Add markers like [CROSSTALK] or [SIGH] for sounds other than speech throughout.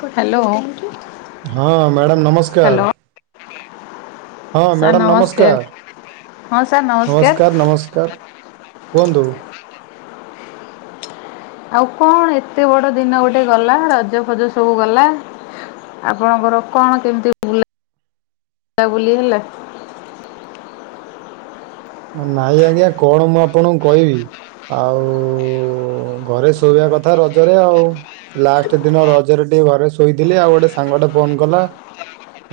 Good day thank ହଁ madam you. ନମସ୍କାର। ହଁ ମ୍ୟାଡ଼ାମ ନମସ୍କାର, ହଁ ସାର୍ ନମସ୍କାର, ନମସ୍କାର। କୁହନ୍ତୁ? ଆଉ କଣ ଏତେ ବଡ ଦିନ ଗୋଟେ ଗଲା। ରଜ ଫଜ ସବୁ ଗଲା। ଆପଣଙ୍କର କଣ କେମିତି ବୁ -ବୁଲାବୁଲି ହେଲା? ନାଇଁ ଆଜ୍ଞା କଣ ମୁଁ ଆପଣଙ୍କୁ କହିବି। ଆଉ ଓ ଘରେ ଶୋଇବା କଥା ରଜରେ ଆଉ। ଲାଷ୍ଟ ଦିନ ରଜରେ ଟିକେ ଘରେ ଶୋଇଥିଲି। ଆଉ ଗୋଟେ ସାଙ୍ଗଟେ ଫୋନ କଲା।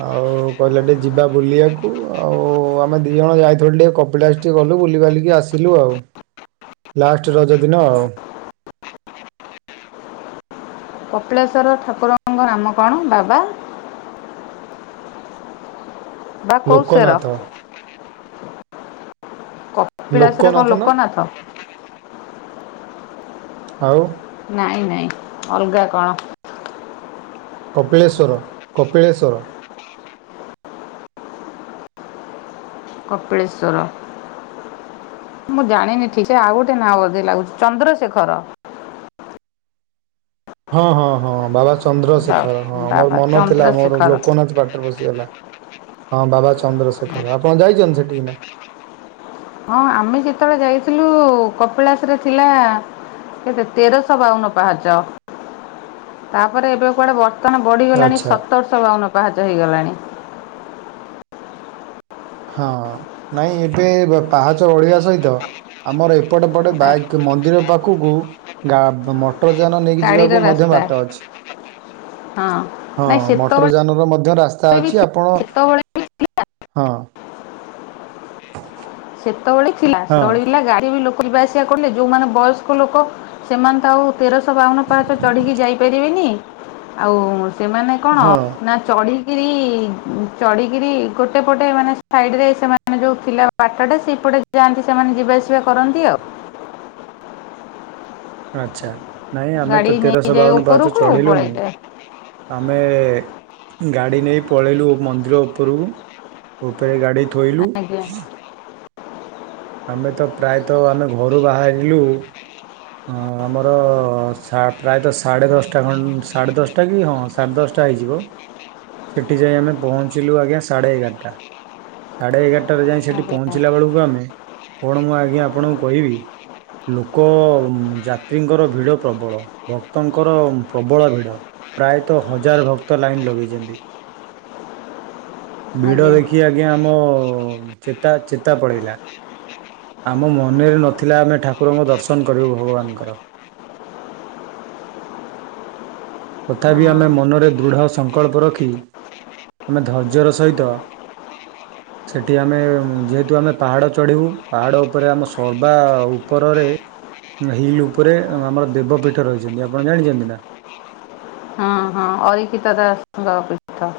ଆଉ କହିଲା ଟିକେ ଯିବା ବୁଲିବାକୁ ଆଉ। ଆମେ ଦି ଜଣ ଯାଇଥିଲୁ ଟିକେ କ କପିଳାସ ଟିକେ ଗଲୁ। ବୁଲି ବାଲିକି ଆସିଲୁ ଆଉ ଲାଷ୍ଟ ରଜ ଦିନ ଆଉ। କପିଳେଶ୍ୱର ଠାକୁରଙ୍କ ନାମ କଣ? ବାବା ବା କୋଉଁସେର? ଲୋକନାଥ କପିଳାସରେ କଣ ଲୋକନାଥ ନା ଆଉ ନାଇଁ ନାଇଁ ଅଲଗା କଣ? କପିଳେଶ୍ୱର କପିଳେଶ୍ୱର। କପିଳେଶ୍ୱର। ମୁଁ ଜାଣିନି ଠିକ ସେ ଆଉ ଗୋଟେ ନାଁ ବୋଧେ ଲାଗୁଛି ଚନ୍ଦ୍ରଶେଖର। ହଁ, ହଁ, ହଁ ବାବା ଚନ୍ଦ୍ରଶେଖର ହଁ ମୋର ବାବା ମନ ଥିଲା ମୋର ଚନ୍ଦ୍ରଶେଖର ଲୋକନାଥ ପାଟିରେ ପସିଗଲା। ହଁ ବାବା ଚନ୍ଦ୍ରଶେଖର। ଆପଣ ଯାଇଛନ୍ତି ସେଠିକି ନା? ହଁ ଆମେ ଯେତେବେଳେ ଯାଇଥିଲୁ କପିଳାସ ରେ ଥିଲା କେତ ତେରଶହ ବାଉନ ପାହାଚ। ତାପରେ ଏବେ କୁଆଡେ ବ ଦୋକାନ ବଢ଼ିଗଲାଣି ଆଚ୍ଛା ସତରଶହ ବାଉନ ପାହାଚ ହେଇଗଲାଣି। ହଁ ନାଇଁ ଏବେ ପାହାଚ ଓଳେଇବା ସହିତ ଆମର ଏପଟେ ପଟେ ବାଇକ୍ ମନ୍ଦିର ପାଖକୁ ଗା ଅଟ ଯାନ ନେଇକି ଗାଡିର ଯିବାକୁ ମଧ୍ୟ ରାସ୍ତା ବାଟ ଅଛି। ହଁ ହଁ ନାଇଁ ମଟର ସେତେବେଳେ ଯାନ ର ମଧ୍ୟ ରାସ୍ତା ବି ଅଛି। ଥିଲା ଆପଣ ସେତେବେଳେ ବି ହଁ। ସେତେବେଳେ ଥିଲା ହଁ ସେତବେଳେ [UNINTELLIGIBLE] ଯିବା ଆସିବା କଲେ ଯେଉଁମାନେ ବୟସ୍କ ଲୋକ ସେମାନେ ତ ଆଉ ତେରଶହ ବାଉନ ପାହାଞ୍ଚ ଚଢ଼ିକି ଯାଇପାରିବେନି ଆଉ ସେମାନେ କଣ ହଁ। ନା ଚଢ [UNINTELLIGIBLE] ଚଢିକିରି ଗୋଟେ ପଟେ ମାନେ ସାଇଡ ରେ ସେମାନେ ଯୋଉ ଥିଲା ବାଟଟା ସେପଟେ ଯାଆନ୍ତି ସେମାନେ ଯିବାଆସିବା କରନ୍ତି ଆଉ। ଆଚ୍ଛା ନାଇଁ ଆମେ ଗାଡି ତ ତେରଶହ ନେଇଯାଏ ବାଉନୁ ପାହାଚ ଉପରକୁ ଚଢିଲୁନୁ। ପଳେଇଯାଏ ଆମେ ଗାଡ଼ି ନେଇ ପଳେଇଲୁ ମନ୍ଦିର ଉପରକୁ। ଉପରେ ଗାଡି ଥୋଇଲୁ। ଆଜ୍ଞା ଆମେ ତ ପ୍ରାୟତଃ ଆମେ ଘରୁ ବାହାରିଲୁ। ହଁ ଆମର ପ୍ରାୟତଃ ସାଢ଼େ ଦଶଟା ଖଣ୍ଡେ ସାଢ଼େ ଦଶଟା କି ହଁ। ସାଢ଼େ ଦଶଟା ହେଇଯିବ ସେଠି ଯାଇ ଆମେ ପହଞ୍ଚିଲୁ ଆଜ୍ଞା ସାଢ଼େ ଏଗାରଟା। ସାଢ଼େ ଏଗାରଟାରେ ଯାଇ ସେଇଠି ଆଜ୍ଞା। ପହଞ୍ଚିଲା ବେଳକୁ ଆମେ କଣ ମୁଁ ଆଜ୍ଞା ଆପଣଙ୍କୁ କହିବି? ଲୋକ ଯାତ୍ରୀଙ୍କର ଭିଡ଼ ପ୍ରବଳ ଭକ୍ତଙ୍କର ପ୍ରବଳ ଭିଡ଼। ପ୍ରାୟତଃ ହଜାର ଭକ୍ତ ଲାଇନ୍ ଲଗେଇଛନ୍ତି। [UNINTELLIGIBLE] ଭିଡ଼ ଆଜ୍ଞା ଦେଖି ଆଜ୍ଞା ଆମ ଚେତା ଚେତା ପଳେଇଲା। ଆମ ମନରେ ନଥିଲା ଆମେ ଠାକୁରଙ୍କ ଦର୍ଶନ କରିବୁ ଭଗବାନଙ୍କର। ତଥାପି ଆମେ ମନରେ ଦୃଢ଼ ସଂକଳ୍ପ ରଖି ଆମେ ଧୈର୍ଯ୍ୟର ସହିତ ଆ [UNINTELLIGIBLE] ସେଠି ଆମେ ଯେହେତୁ ଆମେ ପାହାଡ଼ ଚଢ଼ିବୁ ପାହାଡ଼ ଉପରେ ଆମ ସର୍ବା ଉପରରେ ହିଲ୍ ଉପରେ ଆମର ଦେବପୀଠ ରହିଛନ୍ତି ଆପଣ ଜାଣିଛନ୍ତି ନା। ଅରକ୍ଷିତ ଦାସ ଙ୍କ ପିଠ।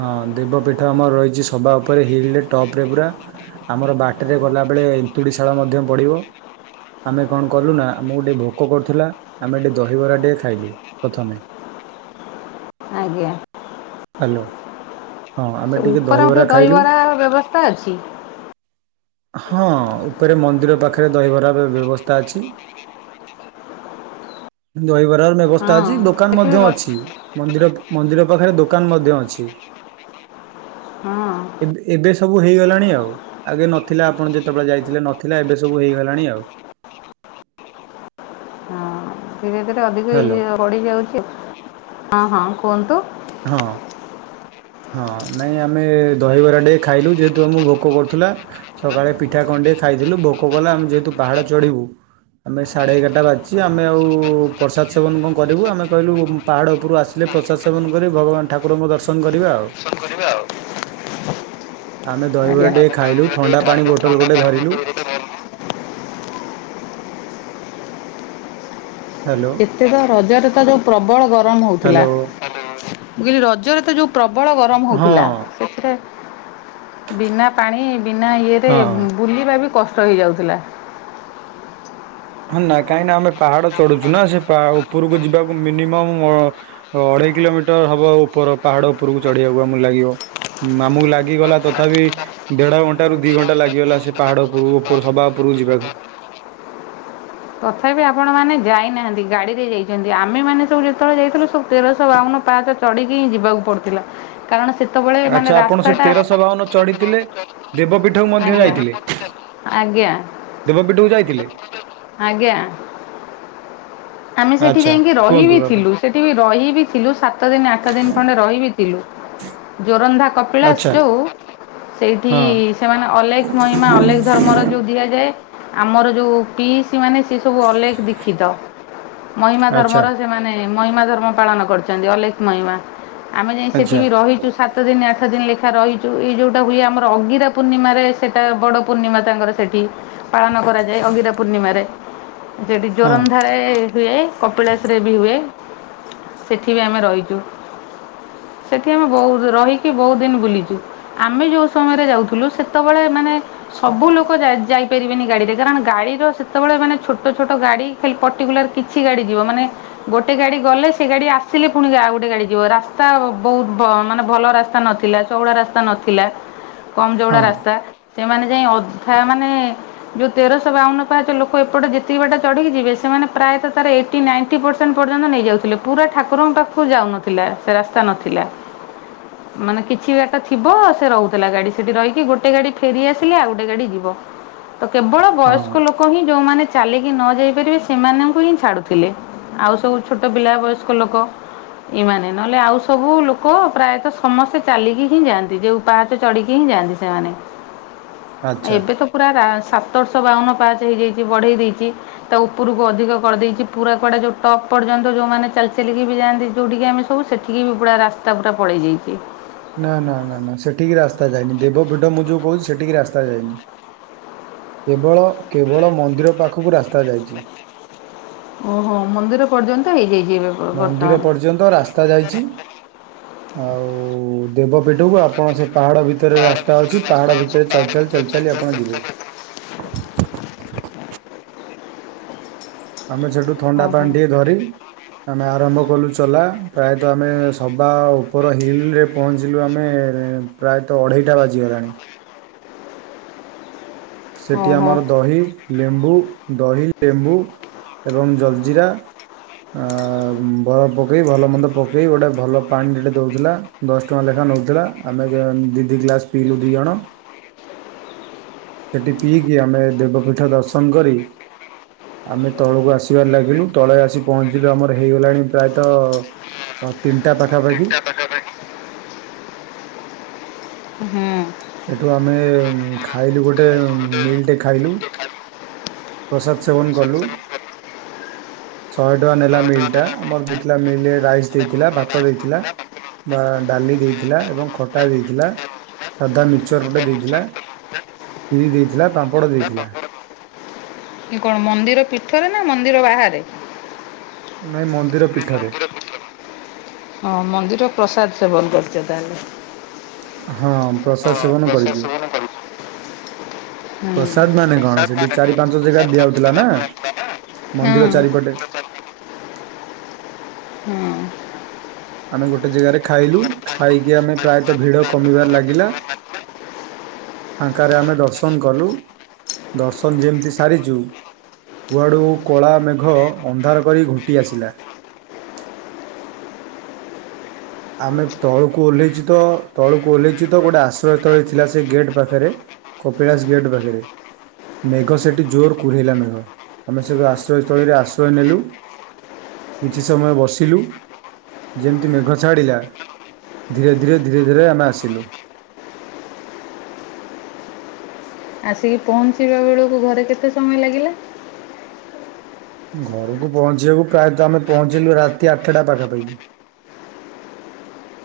ହଁ ଦେବପୀଠ ଆମର ରହିଛି ସବା ଉପରେ ହିଲରେ ଟପରେ ପୁରା। ଆମର ବାଟରେ ଗଲାବେେଳେ ଏନ୍ତୁଡ଼ି ଶାଳ ମଧ୍ୟ ପଡିବ। ଆମେ କଣ କଲୁ ନା ଆମକୁ ଗୋଟିଏ ଭୋକ କରୁଥିଲା ଆମେ ଟିକେ ଦହିବରା ଟିକଏ ଖାଇଲୁ ପ୍ରଥମେ। ଆଜ୍ଞା। ହ୍ୟାଲୋ। ହଁ ଆମେ ଟିକେ ଉପରେ ମଧ୍ୟେ ଦହିବରା ଖାଇଲୁ ଦହିବାର ବ୍ୟବସ୍ଥା ଅଛି। ହଁ ଉପରେ ମନ୍ଦିର ପାଖରେ ଦହିବରା ବ୍ୟବସ୍ଥା ଅଛି। ଦହିବରାର ବ୍ୟବସ୍ଥା ହଁ ଅଛି ଦୋକାନ ଏଠି ବି ମଧ୍ୟ ଅଛି। ବର୍ଷ ମନ୍ଦିର ମନ୍ଦିର ପାଖରେ ଦୋକାନ ମଧ୍ୟ ଅଛି। ହଁ। ଏବେ ଏବେ ସବୁ ହେଇଗଲାଣି ଆଉ ଆଗେ ନ ନଥିଲା ଆପଣ ଯେତେବେଳେ ଯାଇଥିଲେ ନଥିଲା ଏବେ ସବୁ ହେଇଗଲାଣି ଆଉ। ହଁ ଧୀରେ ଧୀରେ ଅଧିକ ହ୍ୟାଲୋ ବଡି ଯାଉଛି ହଁ ହଁ କୁହନ୍ତୁ। ହଁ। ହଁ ନାଇଁ ଆମେ ଦହିବରା ଟେ ଖାଇଲୁ ଯେହେତୁ ଆମକୁ ଭୋକ କରୁଥିଲା। ସକାଳେ ପିଠା କଣ୍ଣ୍ଡେଇ ଖାଇଥିଲୁ ଭୋକ କଲେ ଆମେ ଯେହେତୁ ପାହାଡ଼ ଚଢିବୁ। ଆମେ ସାଢ଼େ ଏଗାରଟା ବାଜିଛି ଆମେ ଆଉ ପ୍ରସାଦ ସେବନ କଣ କରିବୁ ଆମେ କହିଲୁ ପାହାଡ଼ ଉପରୁ ଆସିଲେ ପ୍ରସାଦ ସେବନ କରି ଭଗବାନ ଠାକୁରଙ୍କ ଦର୍ଶନ କରିବା ଆଉ। ଆମେ ଆଜ୍ଞା। ଦହିବରା ଟିକେ ଖାଇଲୁ ଥଣ୍ଡା ପାଣି ବୋଟଲ ଗୋଟେ ଧରିଲୁ। ହ୍ୟାଲୋ ଏତେ ତ ରଜରେ ତ ଯେୋଉ ପ୍ରବଳ ଗରମ ହଉଥିଲା। ହ୍ୟାଲୋ କହିଲି ରଜରେ ତ ଯୋଉ ପ୍ରବଳ ଗରମ ହଁ ହଉଥିଲା ସେଥିରେ ବିନା ପାଣି ବିନା ଇଏରେ ହଁ। ବୁଲିବା ବି କଷ୍ଟ ହେଇଯାଉଥିଲା। ହଁ ନାଁ କାହିଁକି ନା ଆମେ ପାହାଡ଼ ଚଢୁଛୁ ନା ସେ ପା ଉପରକୁ ଯିବାକୁ ମିନିମମ୍ ଅଢେଇ କିଲୋମିଟର ହବ ଉପର ପାହାଡ ଉପରକୁ ଚଢିବାକୁ ଆମକୁ ଲାଗିବ। ଆମୁକୁ ଲାଗିଗଲା ତଥାପି ଦେଢ ଘଣ୍ଟା ରୁ ଦି ଘଣ୍ଟା ଲାଗିଗଲା ସେ ପାହାଡ ଉପ ଉପ ସଭା ଉପରକୁ ଯିବାକୁ। ତଥାପି ଆପଣମାନେ ଯାଇନାହାନ୍ତି ଗାଡ଼ିରେ ଯାଇଛନ୍ତି ଆମେମାନୋନ ସବୁ ଯେତେବେଳେ ଯାଇଥିଲୁ ସବୁ ତେରଶହ ବାଉନ ପାହଚ ଚଢିକି ହିଁ ଯିବାକୁ ପଡୁଥିଲା। କାରଣ ସେତେବେଳେ ମାନେ ଆଚ୍ଛା ଆପଣ ସେ ରାସ୍ତାଟା ତେରଶହ ବାଉନ ଚଢିଥିଲେ। ଦେବପୀଠକୁ ମଧ୍ୟ ଆଜ୍ଞା। ଯାଇଥିଲେ ଆଜ୍ଞା ଦେବପୀଠକୁ ଯାଇଥିଲେ। ଆଜ୍ଞା। ଆମେ ସେଠି ଆଚ୍ଛା ଯାଇକି ରହି କୁହନ୍ତୁ ବିି ଆପଣ ଥିଲୁ ସେଠି ବି ରହି ବିି ଥିଲୁ ସାତ ଦିନ ଆଠ ଦିନ ଖଣ୍ଡେ ରହିବି ଥିଲୁ ଜୋରନ୍ଧା ଆଚ୍ଛା କପିଳାସ ଯୋଉ ସେଇଠି ହଁ ସେମାନେ ଅଲେଖ ମହିମା ଅଲେକ ଧର୍ମର ଯୋଉ ଦିଆଯାଏ। ଆମର ଯୋଉ ପି ସ ମାନେ ସି ସବୁ ଅଲକ ଦୀଖିତ। ମହିମା ଆଚ୍ଛା ଧର୍ମର ସେମାନେ ମହିମା ଧର୍ମ ପାଳନ କରିଛନ୍ତି ଅଲେଖ ମହିମା। ଆମେ ଯାଇ ସେଠି ଆଚ୍ଛା ବି ରହିଛୁ। ସାତ ଦିନ ଆଠ ଦିନ ଲେଖା ରହିଚୁ ଏଇ ଯୋଉଟା ହୁଏ ଆମର ଅଗିରା ପୂର୍ଣ୍ଣିମାରେ ସେଟା ବଡ ପୂର୍ଣ୍ଣିମା ତାଙ୍କର ସେଠି ପାଳନ କରାଯାଏ ଅଗିରା ପୂର୍ଣ୍ଣିମାରେ ସେଠି ହଁ ଜୋରନ୍ ାରେ ହୁଏ କପିଳାଶରେ ବି ହୁଏ ସେଠି ବି ଆମେ ରହିଚୁ। ସେଠି ଆମେ ବହୁ ରହିକି ବହୁତ ଦିନ ବୁଲିଛୁ। ଆମେ ଯେଉ ସମୟରେ ଯାଉଥିଲୁ ସେତେବେଳେ ମାନେ ସବୁ ଲୋକ ଯାଇପାରିବେନି ଗାଡିରେ କାରଣ ଗାଡିର ସେତେବେଳେ ମାନେ ଛୋଟ ଛୋଟ ଗାଡି ଖାଲି ପର୍ଟିକୁଲାର କିଛି ଗାଡ଼ି ଯିବ ମାନେ ଗୋଟେ ଗାଡି ଗଲେ ସେ ଗାଡି ଆସିଲେ ପୁଣି ଆଉ ଗୋଟେ ଗାଡି ଯିବ ରାସ୍ତା ବହୁତ ମାନେ ଭଲ ରାସ୍ତା ନଥିଲା। ଚଉଡ଼ା ରାସ୍ତା ନଥିଲା କମ ଚଉଡ଼ା ହଁ ରାସ୍ତା। ସେମାନେ ଯାଇ ଅଧା ମାନେ ଯୋଉ ତେରଶହ ବାଉନ ପାଞ୍ଚ ଲୋକ ଏପଟେ ଯେତିକି ବାଟା ଚଢିକି ଯିବେ ସେମାନେ ପ୍ରାୟତଃ ତାର ଏଇ ନାଇ ପରସେଣ୍ଟ ପର୍ଯ୍ୟନ୍ତ ନେଇ ଯାଉଥିଲେ ପୁରା ଠାକୁରଙ୍କ ପାଖକୁ ଯାଉନଥିଲେ। ଥିଲା ସେ ରାସ୍ତା ନଥିଲା। ମାନେ କିଛି ବାଟ ଥିବ ସେ ରହୁଥିଲା ଗାଡ଼ି ସେଇଠି ରହିକି ଗୋଟେ ଗାଡ଼ି ଫେରିଆସିଲେ ଆଉ ଗୋଟେ ଗାଡ଼ି ଯିବ। ତ କେବଳ ହଁ ବୟସ୍କ ଲୋକ ହିଁ ଯୋଉମାନେ ଚାଲିକି ନ ଯାଇପାରିବେ ସେମାନଙ୍କୁ ହିଁ ଛାଡ଼ୁଥିଲେ ଆଉ ସବୁ ଛୋଟ ପିଲା ବୟସ୍କ ଲୋକ ଏମାନେ ନହେଲେ ଆଉ ସବୁ ଲୋକ ପ୍ରାୟତଃ ସମସ୍ତେ ଚାଲିକି ହିଁ ଯାଆନ୍ତି ଯୋଉ ପାହାଠ ଚଢ଼ିକି ହିଁ ଯାଆନ୍ତି ସେମାନେ। ଆଚ୍ଛା ଏବେ ତ ପୁରା ସାତରଶହ ବାଉନ ପାଚ ହେଇଯାଇଛି ବଢେଇ ଦେଇଛି। ତା ଉପରକୁ ଅଧିକ କରିଦେଇଛି ପୁରା କୁଆଡ଼ା ଯେଉଁ ଟପ୍ର୍ଯ୍ୟ ଯେଉଁମାନେ ଚାଲିକି ବି ଯାଆନ୍ତି ଯେଉଁଠିକି ଆମେ ସବୁ ସେଠିକି ବି ପୁରା ରାସ୍ତା ପୁରା ପଳେଇ ଯାଇଛି। ନା ନା ନା ନା ସେଠିକି ରାସ୍ତା ଯାଇନି ଦେବପୀଠ ମୁଁ ଯେଉଁ କହୁଛି ସେଠିକି ରାସ୍ତା ଯାଇନି। କେବଳ କେବଳ ମନ୍ଦିର ପାଖକୁ ରାସ୍ତା ଯାଇଛି। ଓହୋ ମନ୍ଦିର ପର୍ଯ୍ୟନ୍ତ ହେଇଯାଇଛି ଏବେ। ବ- ମନ୍ଦିର ବର୍ତ୍ତମାନ। ପର୍ଯ୍ୟନ୍ତ ରାସ୍ତା ଯାଇଛି ଆଉ ଦେବପୀଠକୁ ଆପଣ ସେ ପାହାଡ଼ ଭିତରେ ରାସ୍ତା ଅଛି ପାହାଡ଼ ଭିତରେ ଚାଲି ଚାଲି ଚାଲି ଚାଲି ଆପଣ ଯିବେ। ହଁ [UNINTELLIGIBLE] ଆମେ ସେଠୁ ଥଣ୍ଡା ଓହୋ। ପାଣି ଟିକଏ ଧରି ଆମେ ଆରମ୍ଭ କଲୁ ଚଲା ପ୍ରାୟତଃ ଆମେ ସବା ଉପର ହିଲ୍ରେରେ ପହଞ୍ଚିଲୁ ଆମେ ପ୍ରାୟତଃ ଅଢ଼େଇଟା ବାଜିଗଲାଣି। ସେଠି ଓହୋ। ଆମର ଦହି ଲେମ୍ବୁ ଦହି ଲେମ୍ବୁ ଏବଂ ଜଲଜିିରା। ବରଫ ପକାଇ ଭଲ ମନ୍ଦ ପକାଇ ଗୋଟେ ଭଲ ପାଣି ଟିକେ ଦେଉଥିଲା। ଦଶ ଟଙ୍କା ଲେଖା ନେଉଥିଲା ଆମେ ଦୁଇ ଦୁଇ ଗ୍ଲାସ୍ ପିଇଲୁ ଦୁଇ ଜଣ। ସେଇଠି ପିଇକି ଆମେ ଦେବପୀଠ ଦର୍ଶନ କରି ଆମେ ତଳକୁ ଆସିବାରେ ଲାଗିଲୁ ତଳେ ଆସି ପହଞ୍ଚିଲୁ ଆମର ହେଇଗଲାଣି ପ୍ରାୟତଃ ହଁ ତିନିଟା ପାଖାପାଖି [UNINTELLIGIBLE] ହୁଁ। ସେଠୁ ଆମେ ଉଁ ଖାଇଲୁ ଗୋଟେ ଉଁ ମିଲଟେ ଖାଇଲୁ। ପ୍ରସାଦ ସେବନ କଲୁ। ଶହେ ଟଙ୍କା ନେଲା ମିଲି ଟା ଆମର ଦେଇଥିଲା ମିଲି ରାଇସ୍ ଦେଇଥିଲା ଭାତ ଦେଇଥିଲା ବା ଡାଲି ଦେଇଥିଲା ଏବଂ ଖଟା ଦେଇଥିଲା। ସାଧା ମିକଚର ଗୋଟେ ଦେଇଥିଲା କ୍ଷୀରି ଦେଇଥିଲା ପାମ୍ପଡ଼ ଦେଇଥିଲା। କଣ ମନ୍ଦିର ପୀଠରେ ନା ମନ୍ଦିର ବାହାରେ? ନାଇଁ ମନ୍ଦିର ପୀଠରେ। ହଁ ମନ୍ଦିର ପ୍ରସାଦ ସେବନ କରିଛ ତାହେଲେ? ହଁ ପ୍ରସାଦ ସେବନ କରିଚୁ। ହୁଁ ପ୍ରସାଦ ମାନେ କଣ ସେଠି ଚାରି ପାଞ୍ଚ ଜାଗାରେ ଦିଆ ହୋଉଥିଲା ନା ମନ୍ଦିର ଚାରିପଟେ ହୁଁ। ଆମେ ଗୋଟେ ଜାଗାରେ ଖାଇଲୁ ଖାଇକି ଆମେ ପ୍ରାୟତଃ ଭିଡ କମିବାରେ ଲାଗିଲା। ଫାଙ୍କାରେ ଆମେ ଦର୍ଶନ କଲୁ ଦର୍ଶନ ଯେମିତି ସାରିଛୁ କୁଆଡ଼ୁ କଳା ମେଘ ଅନ୍ଧାର କରି ଘୁଟି ଆସିଲା। ଆମେ ତଳକୁ ଓହ୍ଲେଇଛୁ ତଳକୁ ଓହ୍ଲେଇଛୁ ତ ଗୋଟେ ଆଶ୍ରୟ ଥଳୀ ଥିଲା ସେ ଗେଟ୍ ପାଖରେ। କପିଳାସ ଗେଟ୍ ପାଖରେ। ମେଘ ସେଠି ଜୋର କୁରହେଇଲା ମେଘ ଆମେ ସେଠୁ ଆଶ୍ରୟସ୍ଥଳୀରେ ଆଶ୍ରୟ ନେଲୁ। କିଛି ସମୟ ବସିଲୁ ଯେମିତି ମେଘ। ଚାଡ଼ିଲା ଧୀରେ ଧୀରେ ଧୀରେ ଧୀରେ ଆମେ ଆସିଲୁ। ଆସିକି ପହଞ୍ଚିବା ବେଳକୁ ଘରେ କେତେ ସମୟ ଲାଗିଲା? ଘରକୁ ପହଞ୍ଚିବାକୁ ପ୍ରାୟତ ଆମେ ପହଞ୍ଚିଲୁ ରାତି ଆଠଟା ପାଖାପାଖି।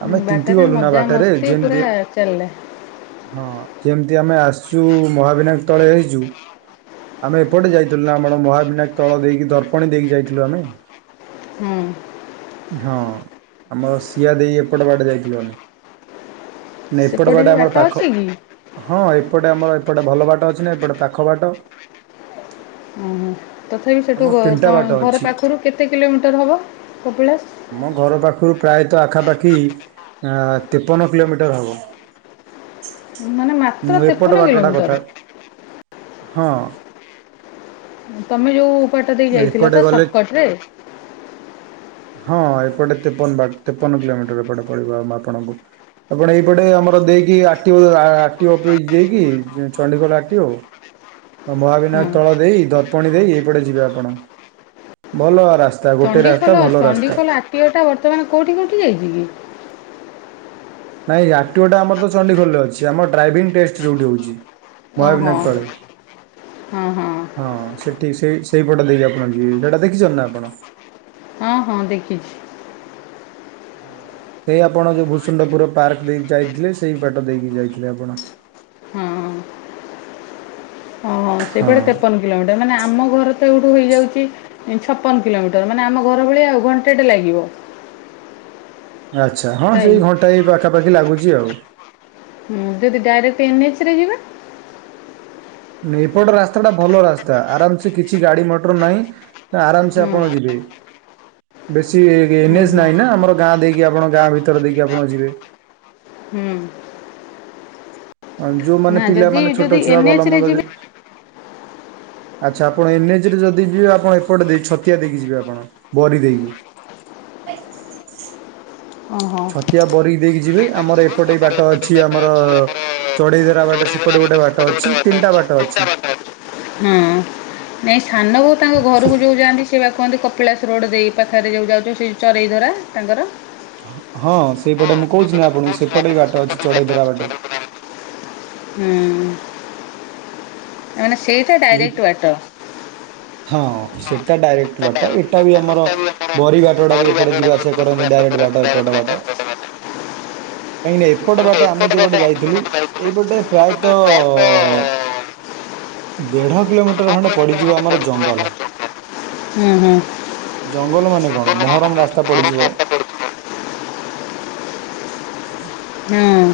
ଆମେ ତିନ୍ତି ବାଟରେ ଗଲୁ ନା ମଜା ବାଟରେ ମସ୍ତି ପୁରା ଯେମିତି। ଚାଲିଲା। ହଁ ଯେମିତି ଆମେ ଆସିଛୁ ମହାବିନାୟକ ତଳେ ହେଇଛୁ। ଆମେ ଏପଟେ ଯାଇଥିଲୁ ନା ଆମର ମହାବିନାୟକ ତଳ ଦେଇକି ଦର୍ପଣୀ ଦେଇକି ଯାଇଥିଲୁ ଆମେ। ହୁଁ। ହଁ ଆମର ସିଆ ଦେଇ ଏପଟ ବାଟେ ଯାଇଥିଲୁ ଆମେ। ନେ ଏପଟେ ସେପଟେ ବି ପଟେ ବାଟ ଆମର ପାଖ। ଅଛି କି? ହଁ ଏପଟେ ଆମର ଏପଟେ ଭଲ ବାଟ ଅଛି ନା ଏପଟେ ପାଖ ବାଟ। ହୁଁ। ତଥାପି ସେଠୁ ଆମର ଗ ତିନିଟା ବାଟ ତମ ଘର ଅଛି ପାଖରୁ କେତେ କିଲୋମିଟର ହବ କପିଳାସ? ଆମ ଘର ପାଖରୁ ପ୍ରାୟତଃ ଆଖାପାଖି ତେପନ କିଲୋମିଟର ହବ। ମାନେ ମା ମୁଁ ଏପଟ ବାଟଟା କଥା ହଁ। ତମେ ଯୋଉ ବାଟ ଦେଇ ଉଁ ଯାଇଥିଲ ତ ଏପଟେ ଗଲେ। ସର୍ଟକଟ [INAUDIBLE] ହଁ ଏପଟେ ତେପନ ବା ତେପନ କିଲୋମିଟର ଏପଟେ ପଳିବ ଆମ ଆପଣଙ୍କୁ। ଆପଣ ଏଇପଟେ ଆମର ଦେଇକି ଆ ଟି ଆ ଆ ଟିି ଅଫିସ ଦେଇକି ଜ ଚଣ୍ଡିଖୋଲ ଆ ଟି ଓ। ମହାବିନାୟ ହଁ ତଳ ଦେଇ ଦର୍ପଣୀ ଦେଇ ଏଇପଟେ ଯିବେ ଆପଣ, ଭଲ ରାସ୍ତ ଜାଉ ଗୋଟେ ରାସ୍ତା ଭଲ ରାସ୍ତା। ପିଓଟା ବର୍ତ୍ତମାନ କୋଉଠି କଟି ଯାଇଛି କି? ନାଇଁ ଅପ୍ଟିଅର ଟା ଆମର ତ ଚଣ୍ଡିଖୋଲ୍ ରେ ଅଛି ଆମର ଡ୍ରାଇଭିଂ ଟେଷ୍ଟ ଯୋଉଠି ହଉଛି। ଓହୋ ମହାବିନାୟ ତଳେ। ହଁ ସେଠି ସେଇ ସେଇପଟ ଦେଇକି ଆପଣ ଯିବେ ସେଇଟା ଦେଖିଛଛନ୍ତି ନା ଆପଣ। ହଁ ହଁ ଦେଖିଛି। ସେଇ ଆପଣ ଯୋଉ ଭୂସୁଣ୍ଣ୍ଡପୁର ପାର୍କ ଦେଇକି ଯାଇଥିଲେ ସେଇ ବାଟ ଦେଇକି ଯାଇଥିଲେ ଆପଣ। ହୁଁ ହ। ହଁ ସେହିପଟେ ତେପନ କିଲୋମିଟର ମାନେ ଆମ ଘର ତ ଏଇଠୁ ହୋଇଯାଉଛି। ଛପନ କିଲୋମିଟର ମାନେ ଆମ ଘର ଭଳିଆ ଆଉ ଘଣ୍ଟେଟେ ଲାଗିବ। ଆଚ୍ଛା ହଁ ଟାଇମ୍। ସେଇ ଘଣ୍ଟା ଏ ପାଖାପାଖି ଲାଗୁଛି ଆଉ। ହ ଯଦି ଡାଇରେକ୍ଟ ଏନ୍ଏଚ ରେ ଯିବା ନଁ ଏପଟ ରାସ୍ତା ଟା ଭଲ ରାସ୍ତା ଆରାମ ସେ କିଛି ଗାଡି ମଟର ନାହିଁ। ନା ଆରାମସ ହୁଁ ଆପଣ ଯିବେ। ବେଶୀ ହୁଁ ନେଜ ହୁଁ। ନାହିଁ ନା ଆମର ଗାଁ ଦେଇକି ଆପଣ ଗାଁ ଭିତରେ ଦେଇକି ଆପଣ ଯିବେ। ହୁଁ ଯୋଉମାନେ ନା ଯଦି ପିଲାମାନେ ଛୋଟ ଯଦି ଛୁଆ ଭଲ ଏନ୍ଏଚ ରେ ମନ୍ଦ ଯିବେ ଆଚ୍ଛା ଆପଣ ଏନ୍ଏଚ ରେ ଯଦି ଯିବେ ଆପଣ ଏପଟେ ଦେଇ ଛତିଆ ଦେଇକି ଯିବେ ଆପଣ ବରି ଦେଇକି। ଓହୋ ଛତିଆ ବରିକି ଦେଇକି ଯିବେ ଆମର ଏପଟେ ବାଟ ଅଛି ଆମର ଚଢେଇ ଧରା ବାଟ ସେପଟେ ଗୋଟେ ବାଟ ଅଛି ତିନିଟା ବାଟ ଅଛି। ହଁ ନାଇଁ ସାନ ବୋଉ ତାଙ୍କ ଘରକୁ ଯାଉ ଯାଆନ୍ତି ସେଏ ବା କୁହନ୍ତି କପିଳାସ ରୋଡ ଦେଇ ପାଖରେ ଯଉଁ ଯାଉଛ ସେ ଚରଇ ଧରା ତାଙ୍କର। ହଁ ସେଇପଟେ ମୁଁ କହୁଛି ନା ଆପଣଙ୍କୁ ସେପଟେ ବି ବାଟ ଅଛି ଚଢେଇ ଧରା ବାଟେ। ହୁଁ। ମାନେ ସେଇଟା ଏ ଡାଇରେକ୍ଟ ବାଟ। ହଁ ସେଇଟା ଡାଇରେକ୍ଟ ବାଟ ଏଇଟା ବି ଆମର ବରି ବାଟା ବି ଏପଟେ ଯିବା ଆସିବା କରନ୍ତୁ ଡାଇରେକ୍ଟ ବାଟ ଏପଟ ବାଟ। କାହିଁକିନା ଏପଟେ ବାଟେ ଆମେ ଯେଉଁ ଗଟେ ଯାଇଥିଲୁ ଏଇପଟେ ପ୍ରାୟତଃ ଦେଢ କିଲୋମିଟର ଖଣ୍ଡେ ପଡିଯିବ ଆମର ଜଙ୍ଗଲ। ହୁଁ ହୁଁ। ଜଙ୍ଗଲ ମାନେ କଣ? ମହରମ୍ ରାସ୍ତା ପଡ଼ିଯିବ। ହଁ